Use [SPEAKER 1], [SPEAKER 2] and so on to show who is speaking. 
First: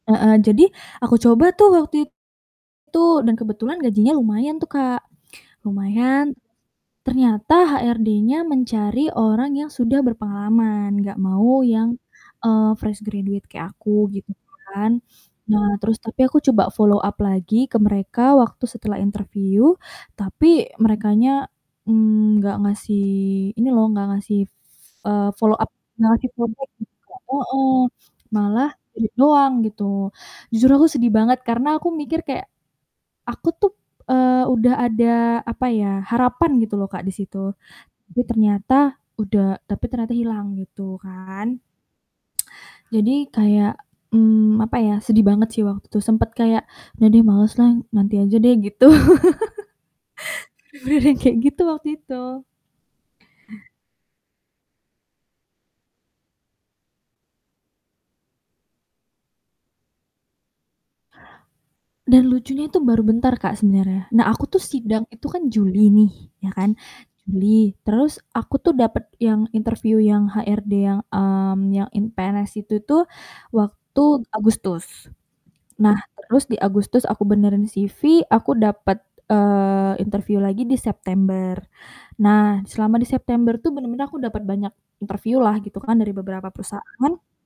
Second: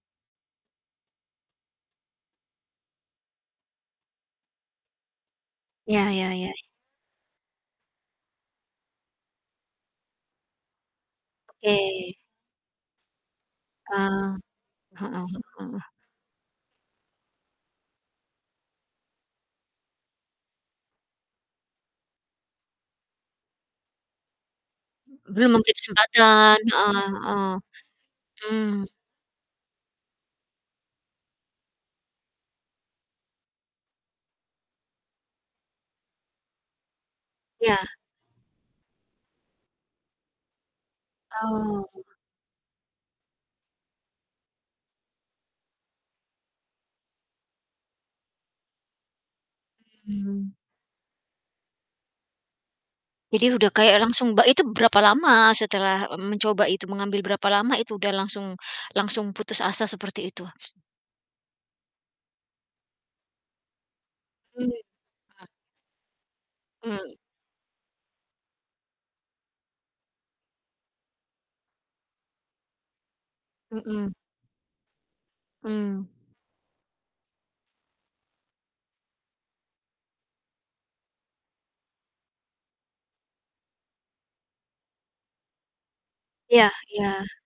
[SPEAKER 1] Heeh, jadi aku coba tuh waktu itu dan kebetulan gajinya lumayan tuh, Kak.
[SPEAKER 2] Iya, ya
[SPEAKER 1] Lumayan,
[SPEAKER 2] ya.
[SPEAKER 1] ternyata HRD-nya mencari orang yang sudah berpengalaman nggak mau yang,
[SPEAKER 2] Oke.
[SPEAKER 1] eee, fresh graduate kayak aku gitu
[SPEAKER 2] Eee.
[SPEAKER 1] kan.
[SPEAKER 2] Hmm,
[SPEAKER 1] Nah,
[SPEAKER 2] heeh.
[SPEAKER 1] terus tapi aku coba follow up lagi ke mereka waktu setelah interview, tapi merekanya nggak ngasih ini loh nggak ngasih, eee,
[SPEAKER 2] Belum
[SPEAKER 1] follow up,
[SPEAKER 2] memberi
[SPEAKER 1] nggak ngasih
[SPEAKER 2] kesempatan,
[SPEAKER 1] kontak
[SPEAKER 2] heeh
[SPEAKER 1] juga,
[SPEAKER 2] heeh.
[SPEAKER 1] heeh. Malah
[SPEAKER 2] Mmm.
[SPEAKER 1] di-read doang gitu. Jujur aku sedih banget karena aku mikir kayak aku tuh, eee, udah ada apa ya, harapan gitu loh, Kak, di situ.
[SPEAKER 2] Iya.
[SPEAKER 1] Tapi ternyata udah tapi ternyata hilang gitu kan.
[SPEAKER 2] Oh.
[SPEAKER 1] Jadi kayak, mmm, apa ya, sedih banget sih waktu sempet kayak udah deh males lah nanti aja deh gitu.
[SPEAKER 2] Hmm.
[SPEAKER 1] Beneran kayak gitu waktu itu.
[SPEAKER 2] Jadi, udah kayak langsung ba itu berapa lama setelah mencoba itu, mengambil berapa lama itu udah langsung langsung putus asa seperti itu?
[SPEAKER 1] Dan lucunya itu baru bentar, Kak, sebenernya. Nah aku tuh
[SPEAKER 2] Hmm, m
[SPEAKER 1] sidang itu kan Juli nih. Ya kan?
[SPEAKER 2] Mmm.
[SPEAKER 1] Juli, terus aku tuh dapet yang interview yang HRD yang, mmm, yang in PNS itu tuh,
[SPEAKER 2] Hmm.
[SPEAKER 1] waktu Agustus. Nah
[SPEAKER 2] Mmm.
[SPEAKER 1] terus di Agustus aku benerin CV, aku dapet, eee, interview lagi di September. Nah selama di September tuh bener-bener aku dapet banyak interview lah gitu kan dari beberapa
[SPEAKER 2] Iya iya.
[SPEAKER 1] perusahaan